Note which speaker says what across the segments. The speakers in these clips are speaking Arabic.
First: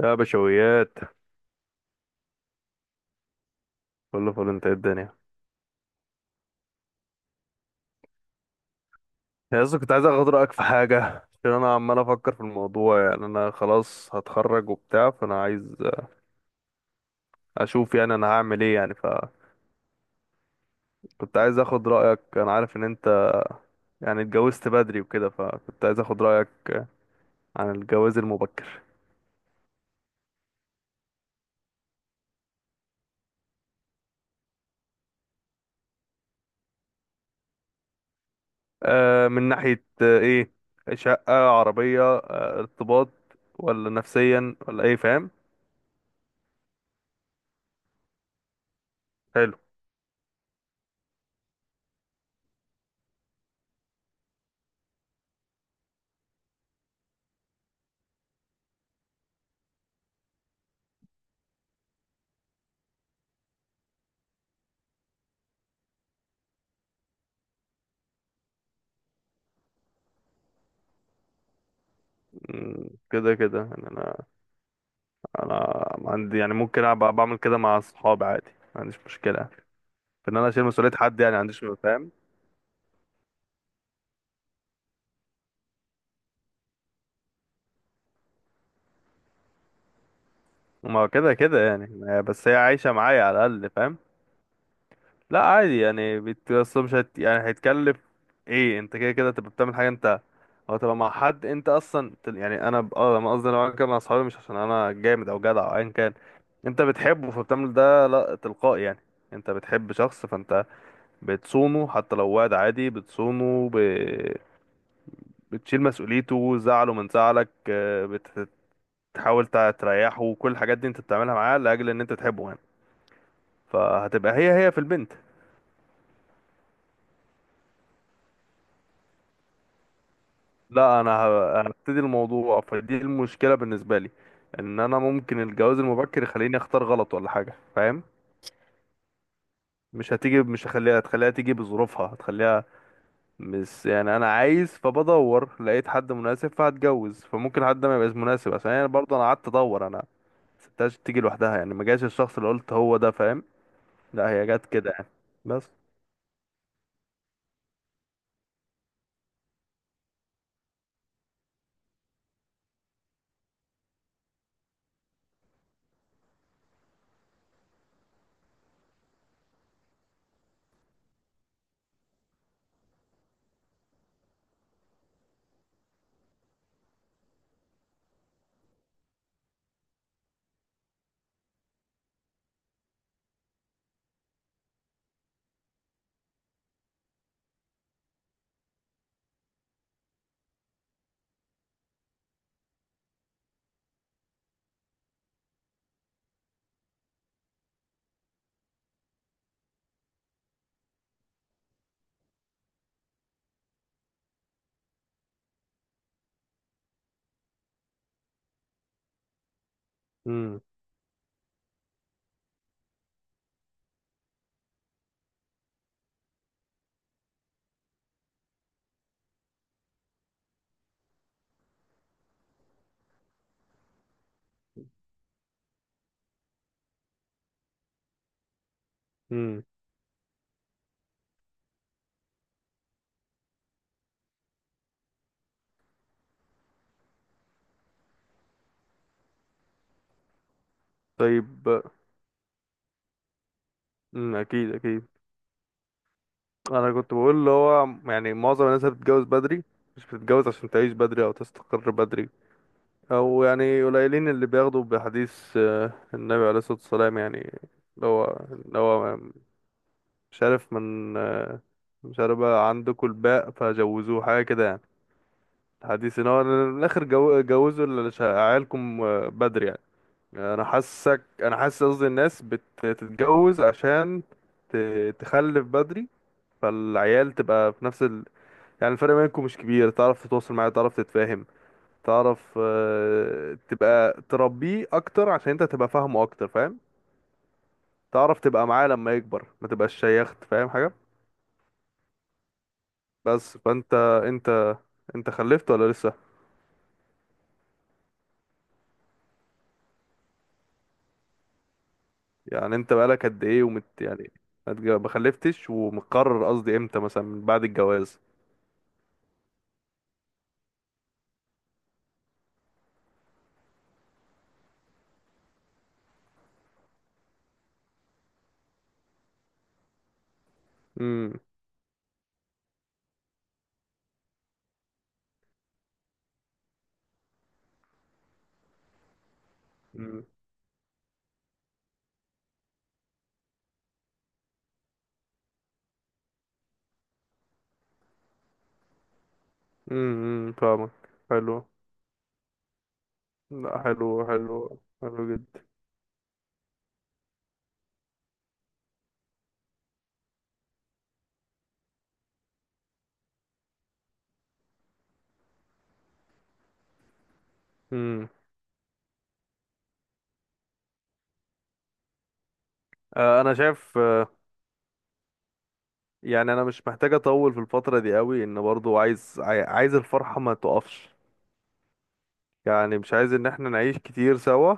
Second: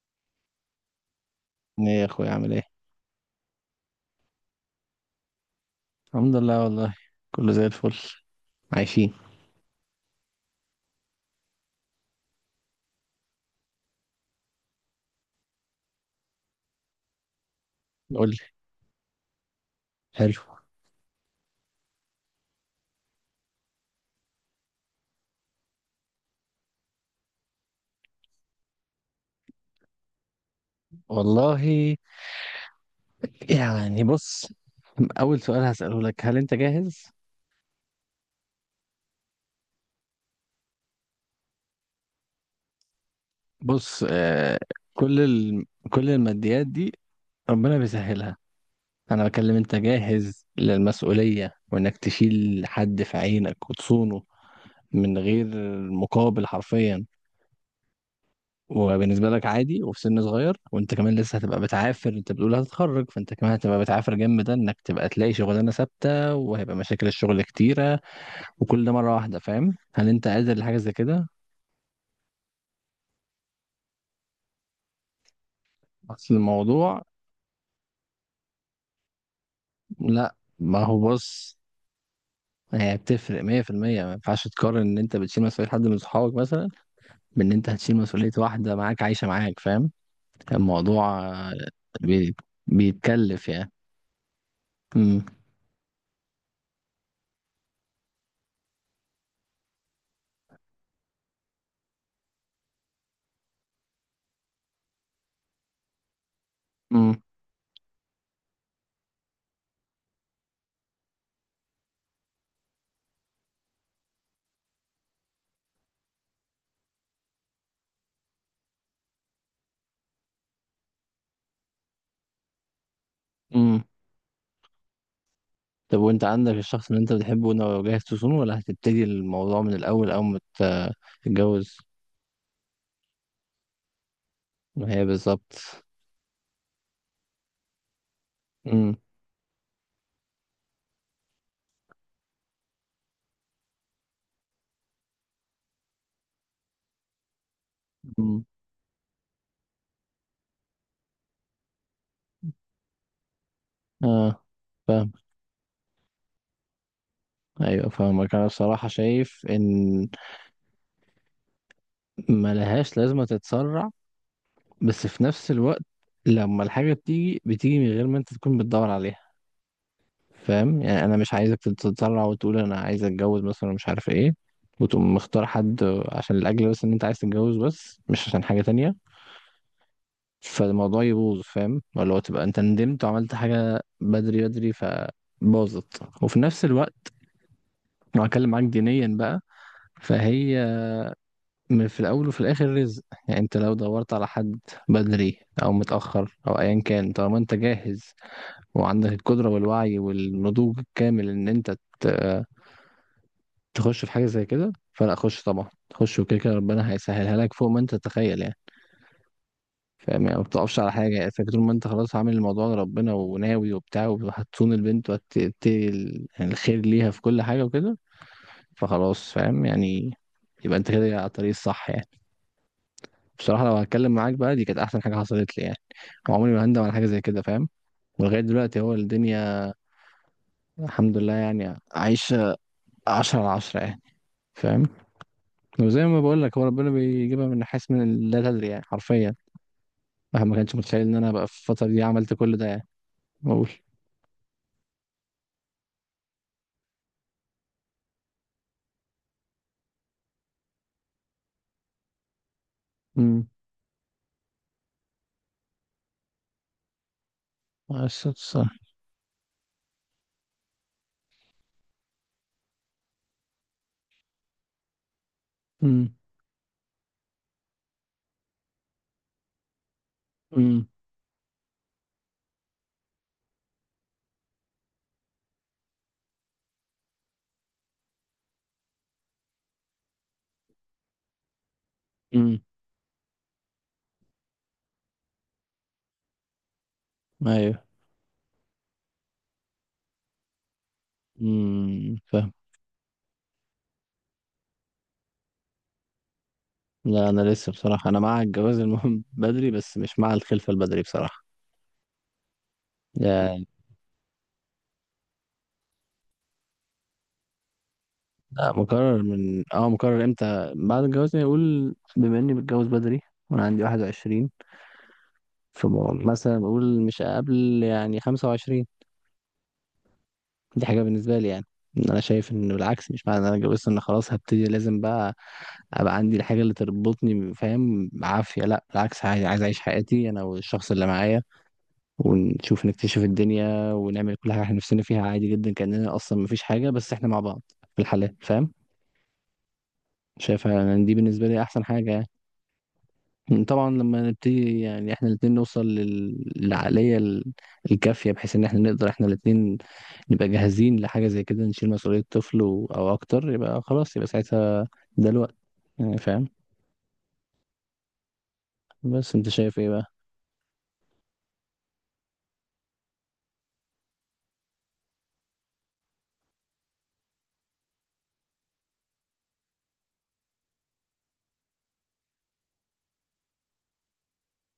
Speaker 1: يا بشويات،
Speaker 2: ايه يا اخويا، عامل ايه؟
Speaker 1: كله فل. انت ايه الدنيا؟
Speaker 2: الحمد لله والله، كله زي الفل. عايشين.
Speaker 1: يا اسطى، كنت عايز اخد رايك في حاجه. عشان انا عمال افكر في الموضوع، يعني انا خلاص هتخرج وبتاع، فانا عايز اشوف يعني انا
Speaker 2: قول لي.
Speaker 1: هعمل ايه يعني. فكنت
Speaker 2: حلو.
Speaker 1: عايز اخد رايك، انا عارف ان انت يعني اتجوزت بدري وكده، فكنت عايز اخد رايك عن الجواز المبكر.
Speaker 2: والله يعني بص، اول سؤال هسأله لك، هل انت جاهز؟
Speaker 1: آه، من ناحيه ايه، شقه، عربيه، ارتباط، ولا
Speaker 2: بص،
Speaker 1: نفسيا، ولا ايه؟
Speaker 2: كل
Speaker 1: فاهم؟
Speaker 2: ال... كل الماديات دي ربنا بيسهلها. انا بكلم
Speaker 1: حلو.
Speaker 2: انت جاهز للمسؤولية، وانك تشيل حد في عينك وتصونه من غير مقابل، حرفيا. وبالنسبة لك عادي، وفي سن صغير، وانت كمان لسه هتبقى بتعافر، انت بتقول هتتخرج فانت كمان هتبقى بتعافر. جنب ده، انك تبقى تلاقي شغلانة ثابتة، وهيبقى مشاكل الشغل كتيرة، وكل ده مرة واحدة. فاهم؟ هل انت قادر لحاجة زي كده؟
Speaker 1: كده كده يعني. انا
Speaker 2: اصل
Speaker 1: عندي يعني ممكن
Speaker 2: الموضوع...
Speaker 1: أبقى بعمل كده مع اصحابي عادي، ما عنديش مشكله في
Speaker 2: لا
Speaker 1: ان انا اشيل
Speaker 2: ما
Speaker 1: مسؤوليه
Speaker 2: هو
Speaker 1: حد يعني. ما
Speaker 2: بص،
Speaker 1: عنديش، فاهم؟
Speaker 2: هي بتفرق 100%. ما ينفعش تقارن ان انت بتشيل مسؤولية حد من صحابك مثلا بان انت هتشيل مسؤولية واحدة معاك عايشة معاك. فاهم؟
Speaker 1: ما هو
Speaker 2: الموضوع
Speaker 1: كده كده يعني،
Speaker 2: بي...
Speaker 1: بس هي عايشه معايا على
Speaker 2: بيتكلف
Speaker 1: الاقل،
Speaker 2: يعني.
Speaker 1: فاهم؟
Speaker 2: امم.
Speaker 1: لا عادي يعني، أصل مش يعني هيتكلف. ايه، انت كده كده تبقى بتعمل حاجه انت، او تبقى مع حد انت اصلا يعني. انا انا قصدي لو انا كده مع اصحابي، مش عشان انا جامد او جدع او ايا كان. انت
Speaker 2: امم.
Speaker 1: بتحبه، فبتعمل ده لا تلقائي يعني. انت بتحب شخص، فانت بتصونه. حتى لو واد عادي بتصونه، بتشيل مسؤوليته، زعله من زعلك. بتحاول تريحه، كل الحاجات دي انت بتعملها معاه لاجل ان انت تحبه يعني.
Speaker 2: امم.
Speaker 1: فهتبقى هي هي في البنت.
Speaker 2: طب، وانت عندك الشخص اللي انت بتحبه ده، جاهز تصونه ولا هتبتدي الموضوع من الاول، اول ما
Speaker 1: لا انا
Speaker 2: تتجوز؟
Speaker 1: هبتدي الموضوع، فدي المشكله بالنسبه لي. ان
Speaker 2: ما
Speaker 1: انا
Speaker 2: هي
Speaker 1: ممكن
Speaker 2: بالظبط.
Speaker 1: الجواز المبكر يخليني اختار غلط ولا حاجه، فاهم؟
Speaker 2: امم.
Speaker 1: مش هتيجي، مش هخليها، هتخليها تيجي بظروفها، هتخليها مش يعني انا عايز فبدور لقيت حد مناسب فهتجوز، فممكن حد ما يبقاش
Speaker 2: امم.
Speaker 1: مناسب. عشان يعني برضه انا قعدت ادور، انا ما سبتهاش تيجي لوحدها يعني، ما جاش الشخص اللي قلت هو ده، فاهم؟ لا
Speaker 2: اه
Speaker 1: هي جت كده يعني
Speaker 2: فاهم.
Speaker 1: بس.
Speaker 2: ايوه فاهمك. انا بصراحه شايف ان ما لهاش لازمه تتسرع، بس في نفس الوقت لما الحاجه بتيجي، بتيجي من غير ما انت تكون بتدور عليها. فاهم يعني؟ انا مش عايزك تتسرع وتقول انا عايز اتجوز مثلا، مش عارف ايه، وتقوم مختار حد عشان الاجل، بس ان انت عايز تتجوز بس مش عشان حاجه تانية، فالموضوع يبوظ. فاهم؟ ولا هو تبقى انت ندمت وعملت حاجة بدري بدري فباظت. وفي نفس الوقت، لو هتكلم معاك دينيا بقى، فهي من في الاول وفي الاخر رزق. يعني انت لو دورت على حد بدري او متاخر او ايا كان، طالما انت جاهز وعندك القدره والوعي والنضوج الكامل ان انت تخش في حاجه زي كده، فلا، خش طبعا. خش، وكده كده ربنا هيسهلها لك فوق ما انت تتخيل يعني. فاهم يعني؟ ما
Speaker 1: امم.
Speaker 2: بتقفش على حاجة، يعني فاكر طول ما انت خلاص عامل الموضوع لربنا وناوي وبتاع، وهتصون البنت، وهتبتدي يعني الخير ليها في كل حاجة وكده، فخلاص. فاهم يعني؟ يبقى انت كده على الطريق الصح يعني. بصراحة لو هتكلم معاك بقى، دي كانت أحسن حاجة حصلت لي يعني، وعمري ما هندم على حاجة زي كده. فاهم؟ ولغاية دلوقتي هو
Speaker 1: امم.
Speaker 2: الدنيا الحمد لله، يعني عايشة عشرة على عشرة يعني. فاهم؟ وزي ما بقول لك، هو ربنا بيجيبها من حيث من لا تدري، يعني حرفيا. الواحد ما كانش متخيل ان انا بقى في
Speaker 1: طيب.
Speaker 2: الفترة دي عملت كل ده يعني. بقول.
Speaker 1: امم، اكيد اكيد. انا كنت بقول اللي هو، يعني معظم الناس اللي بتتجوز بدري، مش بتتجوز عشان تعيش بدري او تستقر بدري، او
Speaker 2: امم.
Speaker 1: يعني قليلين اللي بياخدوا بحديث النبي عليه الصلاة والسلام يعني.
Speaker 2: على
Speaker 1: اللي هو
Speaker 2: الصوت الصح.
Speaker 1: اللي هو مش عارف من مش عارف بقى عندكم الباء فجوزوه حاجة كده يعني.
Speaker 2: امم.
Speaker 1: حديث ان هو من الاخر جوزوا عيالكم بدري يعني.
Speaker 2: امم.
Speaker 1: انا حاسس قصدي الناس بتتجوز عشان تخلف بدري. فالعيال تبقى في نفس يعني الفرق بينكم مش كبير، تعرف تتواصل معاه، تعرف تتفاهم، تعرف
Speaker 2: امم.
Speaker 1: تبقى تربيه اكتر عشان انت تبقى فاهمه اكتر، فاهم؟
Speaker 2: ايوه.
Speaker 1: تعرف تبقى معاه لما يكبر، ما تبقاش شيخت، فاهم حاجة؟
Speaker 2: فاهم.
Speaker 1: بس، فانت انت انت خلفت ولا لسه؟
Speaker 2: لا، انا لسه بصراحه انا مع الجواز المهم بدري، بس مش مع الخلفه البدري بصراحه
Speaker 1: يعني انت بقالك قد ايه
Speaker 2: يعني.
Speaker 1: ومت يعني؟ ما خلفتش، ومقرر قصدي امتى مثلا من بعد الجواز؟
Speaker 2: لا، مقرر. من اه مقرر امتى بعد الجواز يعني. اقول بما اني بتجوز بدري وانا عندي 21، فمثلا بقول مش قبل يعني 25. دي حاجة بالنسبة
Speaker 1: امم.
Speaker 2: لي يعني. إن أنا شايف إنه العكس، مش معنى إن أنا اتجوزت إن خلاص هبتدي لازم بقى أبقى عندي الحاجة اللي تربطني. فاهم؟ عافية، لأ بالعكس، عايز عايز أعيش حياتي أنا والشخص اللي معايا، ونشوف، نكتشف الدنيا، ونعمل كل حاجة إحنا نفسنا فيها، عادي جدا، كأننا أصلا مفيش حاجة بس إحنا مع بعض في الحالات. فاهم؟
Speaker 1: امم.
Speaker 2: شايفها
Speaker 1: فاهمك.
Speaker 2: إن دي بالنسبة لي
Speaker 1: حلو.
Speaker 2: أحسن حاجة يعني.
Speaker 1: لا،
Speaker 2: طبعا
Speaker 1: حلو
Speaker 2: لما نبتدي،
Speaker 1: حلو
Speaker 2: يعني
Speaker 1: حلو
Speaker 2: احنا الاتنين
Speaker 1: جدا.
Speaker 2: نوصل الكافية، بحيث ان احنا نقدر احنا الاتنين نبقى جاهزين لحاجة زي كده، نشيل مسؤولية طفل او اكتر، يبقى خلاص، يبقى ساعتها ده الوقت يعني. فاهم؟
Speaker 1: امم.
Speaker 2: بس انت شايف ايه بقى؟
Speaker 1: آه، انا شايف. يعني انا مش محتاج اطول في الفتره دي قوي، ان برضو عايز عايز الفرحه ما تقفش. يعني مش عايز ان احنا نعيش كتير سوا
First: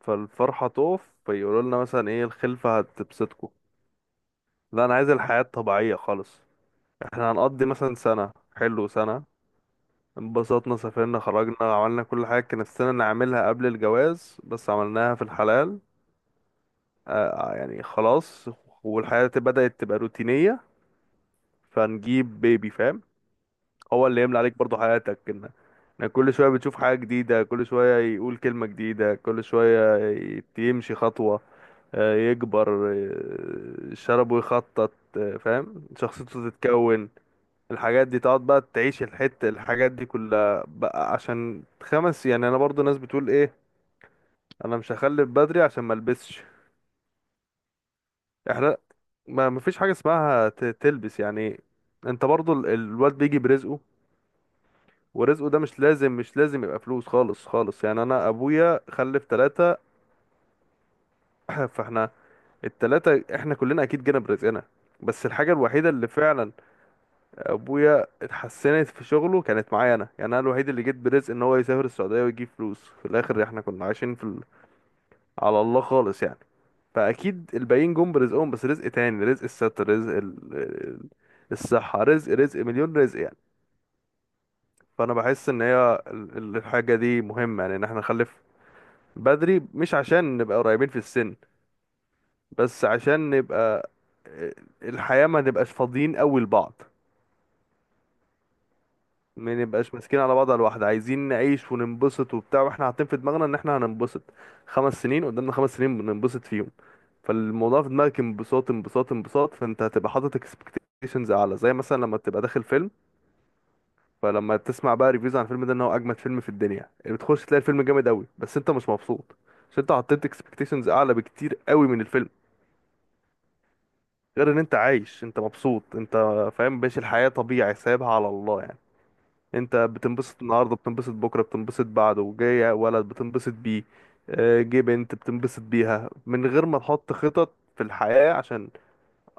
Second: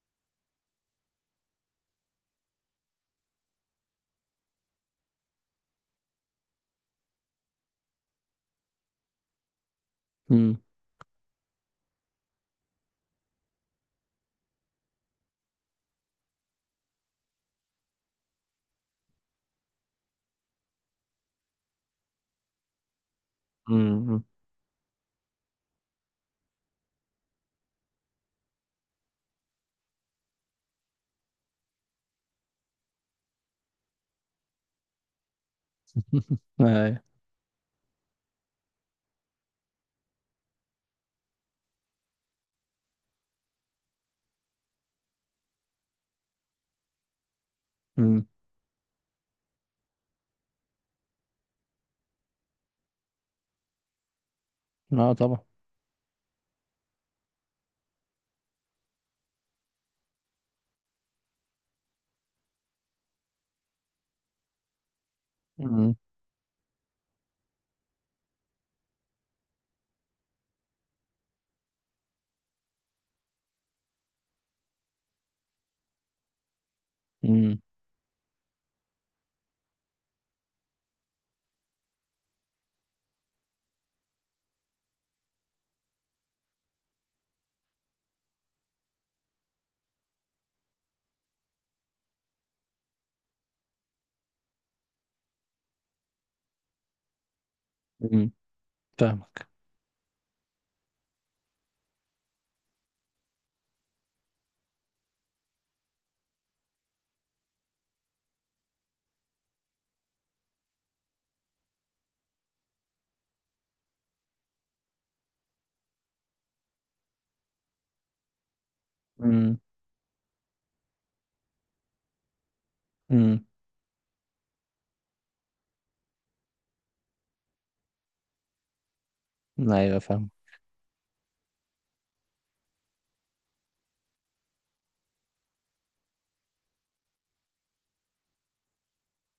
Speaker 1: فالفرحه تقف، فيقولوا لنا مثلا ايه، الخلفه هتبسطكم؟ لا انا عايز الحياه الطبيعيه خالص. احنا هنقضي مثلا سنه، حلو، سنه
Speaker 2: امم.
Speaker 1: انبسطنا، سافرنا، خرجنا، عملنا كل حاجه كان نفسنا نعملها قبل الجواز بس عملناها في الحلال. يعني خلاص، والحياة بدأت تبقى روتينية، فنجيب بيبي، فاهم؟ هو اللي
Speaker 2: امم.
Speaker 1: يملى عليك برضو حياتك، ان انك كل شوية بتشوف حاجة جديدة، كل شوية يقول كلمة جديدة، كل شوية يمشي خطوة، يكبر، شربه، يخطط، فاهم، شخصيته
Speaker 2: ايوه.
Speaker 1: تتكون. الحاجات دي تقعد بقى تعيش الحتة، الحاجات دي كلها بقى. عشان خمس يعني، انا برضو ناس بتقول ايه، انا مش هخلف بدري عشان ملبسش.
Speaker 2: امم.
Speaker 1: احنا، ما مفيش حاجة اسمها تلبس يعني. انت برضو الواد بيجي برزقه.
Speaker 2: اه طبعا.
Speaker 1: ورزقه ده مش لازم مش لازم يبقى فلوس، خالص خالص يعني. انا ابويا خلف ثلاثة. فاحنا التلاتة، احنا كلنا اكيد جينا برزقنا. بس الحاجة الوحيدة
Speaker 2: امم
Speaker 1: اللي فعلا ابويا اتحسنت في شغله كانت معايا انا يعني، انا الوحيد اللي جيت برزق ان هو يسافر السعودية ويجيب فلوس. في الاخر احنا كنا عايشين في على الله خالص يعني. فاكيد
Speaker 2: امم.
Speaker 1: الباقيين جم برزقهم بس رزق تاني، رزق الستر، رزق الصحة، رزق، رزق مليون رزق يعني. فانا بحس ان هي الحاجة دي مهمة يعني، ان احنا نخلف بدري مش عشان نبقى قريبين في السن، بس عشان نبقى آه، الحياة ما نبقاش فاضيين قوي لبعض.
Speaker 2: امم فاهمك.
Speaker 1: ما نبقاش ماسكين على بعض على الواحدة. عايزين نعيش وننبسط وبتاع، واحنا حاطين في دماغنا ان احنا هننبسط. 5 سنين قدامنا، 5 سنين بننبسط فيهم. فالموضوع في دماغك انبساط، انبساط، انبساط. فانت هتبقى حاطط اكسبكتيشنز اعلى، زي مثلا لما تبقى داخل فيلم. فلما تسمع بقى ريفيوز عن الفيلم ده ان هو اجمد فيلم في الدنيا، اللي بتخش تلاقي الفيلم جامد قوي بس انت مش مبسوط،
Speaker 2: امم.
Speaker 1: عشان انت حطيت اكسبكتيشنز اعلى بكتير قوي من الفيلم.
Speaker 2: امم.
Speaker 1: غير ان انت عايش، انت مبسوط، انت فاهم، ماشي الحياة طبيعي سايبها على الله يعني. انت
Speaker 2: ايوه فاهم.
Speaker 1: بتنبسط النهارده، بتنبسط بكره، بتنبسط بعده. جاي ولد بتنبسط بيه، جه بنت بتنبسط بيها، من غير ما تحط خطط في الحياة. عشان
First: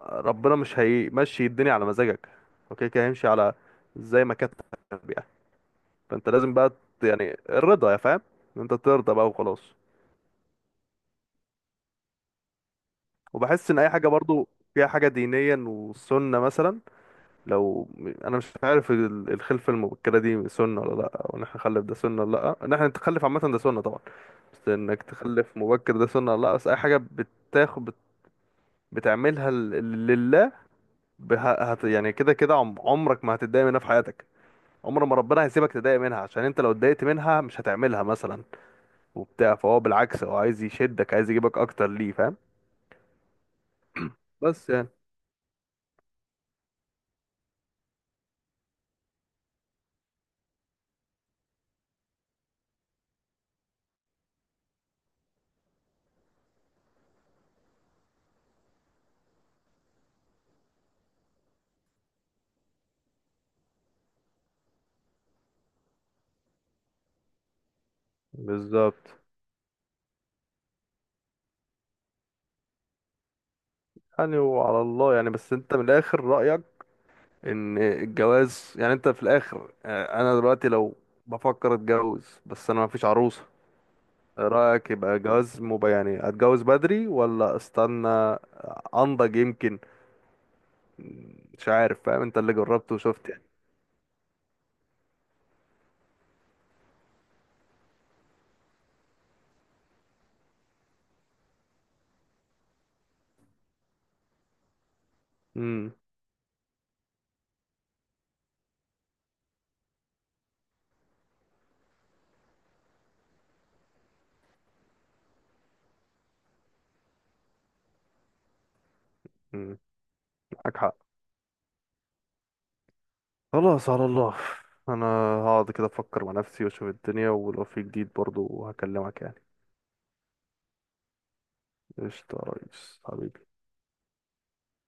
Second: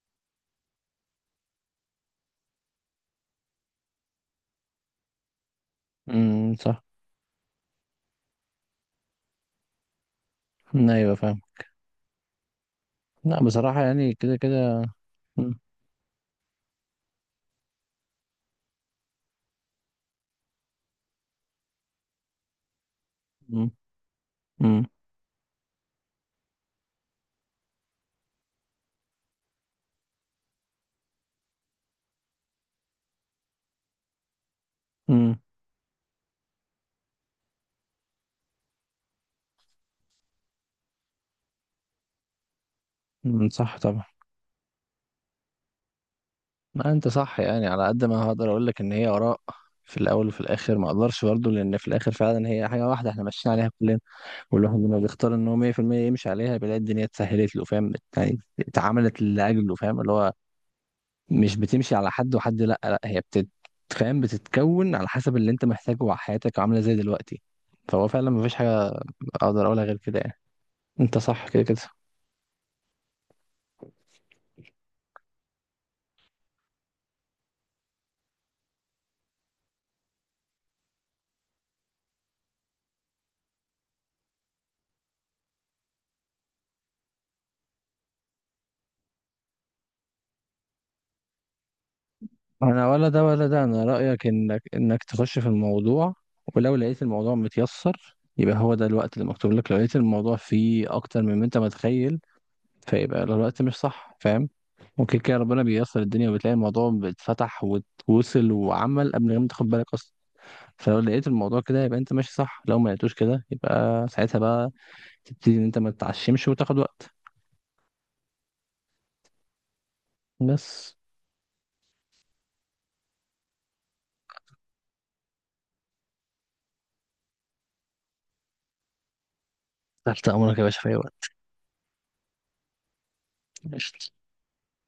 Speaker 1: ربنا مش هيمشي الدنيا على مزاجك. اوكي كده هيمشي على زي ما كانت يعني. فانت لازم بقى
Speaker 2: صح.
Speaker 1: يعني الرضا، يا فاهم، ان انت ترضى بقى وخلاص.
Speaker 2: ايوه فاهم. لا
Speaker 1: وبحس ان
Speaker 2: بصراحة
Speaker 1: اي حاجه
Speaker 2: يعني كده
Speaker 1: برضو
Speaker 2: كده.
Speaker 1: فيها حاجه دينيا
Speaker 2: امم.
Speaker 1: وسنه مثلا. لو انا مش عارف الخلفه المبكره دي سنه ولا لا، وان احنا نخلف ده سنه ولا لا، ان احنا نتخلف عامه ده سنه طبعا، بس
Speaker 2: امم.
Speaker 1: انك تخلف مبكر ده سنه ولا لا. بس اي حاجه بتاخد بتعملها لله. بها يعني كده كده عمرك ما هتتضايق منها في حياتك. عمر ما
Speaker 2: امم.
Speaker 1: ربنا هيسيبك تضايق منها، عشان انت لو اتضايقت منها مش هتعملها مثلا وبتاع. فهو بالعكس، هو عايز يشدك، عايز يجيبك اكتر ليه، فاهم؟
Speaker 2: مم، صح طبعا.
Speaker 1: بس يعني.
Speaker 2: ما انت صح يعني. على قد ما هقدر اقول لك ان هي اراء في الاول وفي الاخر، ما اقدرش برضه، لان في الاخر فعلا هي حاجه واحده احنا ماشيين عليها كلنا. والواحد لما بيختار ان هو 100% يمشي عليها، بيلاقي الدنيا اتسهلت له. فاهم يعني؟ اتعملت لاجله. فاهم اللي هو مش بتمشي على حد وحد، لا لا، هي فاهم، بتتكون على حسب اللي انت محتاجه وحياتك عامله ازاي دلوقتي. فهو فعلا ما فيش حاجه
Speaker 1: بالظبط
Speaker 2: اقدر اقولها غير كده يعني. انت صح كده كده.
Speaker 1: يعني، وعلى الله يعني. بس انت من الاخر، رأيك ان الجواز يعني انت في الاخر. انا دلوقتي لو بفكر اتجوز بس انا مفيش عروسة. رأيك، يبقى جواز يعني اتجوز بدري ولا استنى انضج يمكن؟ مش عارف، فاهم؟ انت اللي
Speaker 2: انا
Speaker 1: جربته
Speaker 2: ولا ده
Speaker 1: وشفت يعني.
Speaker 2: ولا ده. انا رايك انك تخش في الموضوع، ولو لقيت الموضوع متيسر يبقى هو ده الوقت اللي مكتوب لك. لو لقيت الموضوع فيه اكتر من ما انت متخيل، فيبقى الوقت مش صح. فاهم؟ ممكن كده ربنا
Speaker 1: امم.
Speaker 2: بييسر الدنيا، وبتلاقي الموضوع اتفتح واتوصل وعمل قبل ما تاخد بالك اصلا. فلو لقيت الموضوع كده يبقى انت ماشي صح، لو ما لقيتوش كده يبقى ساعتها بقى تبتدي ان انت ما تتعشمش وتاخد وقت،
Speaker 1: امم. معاك
Speaker 2: بس.
Speaker 1: حق. خلاص، على الله. انا هقعد كده افكر مع نفسي واشوف الدنيا ولو في جديد برضو هكلمك يعني.
Speaker 2: تحت امرك يا باشا في اي
Speaker 1: قشطة يا ريس، حبيبي.
Speaker 2: وقت.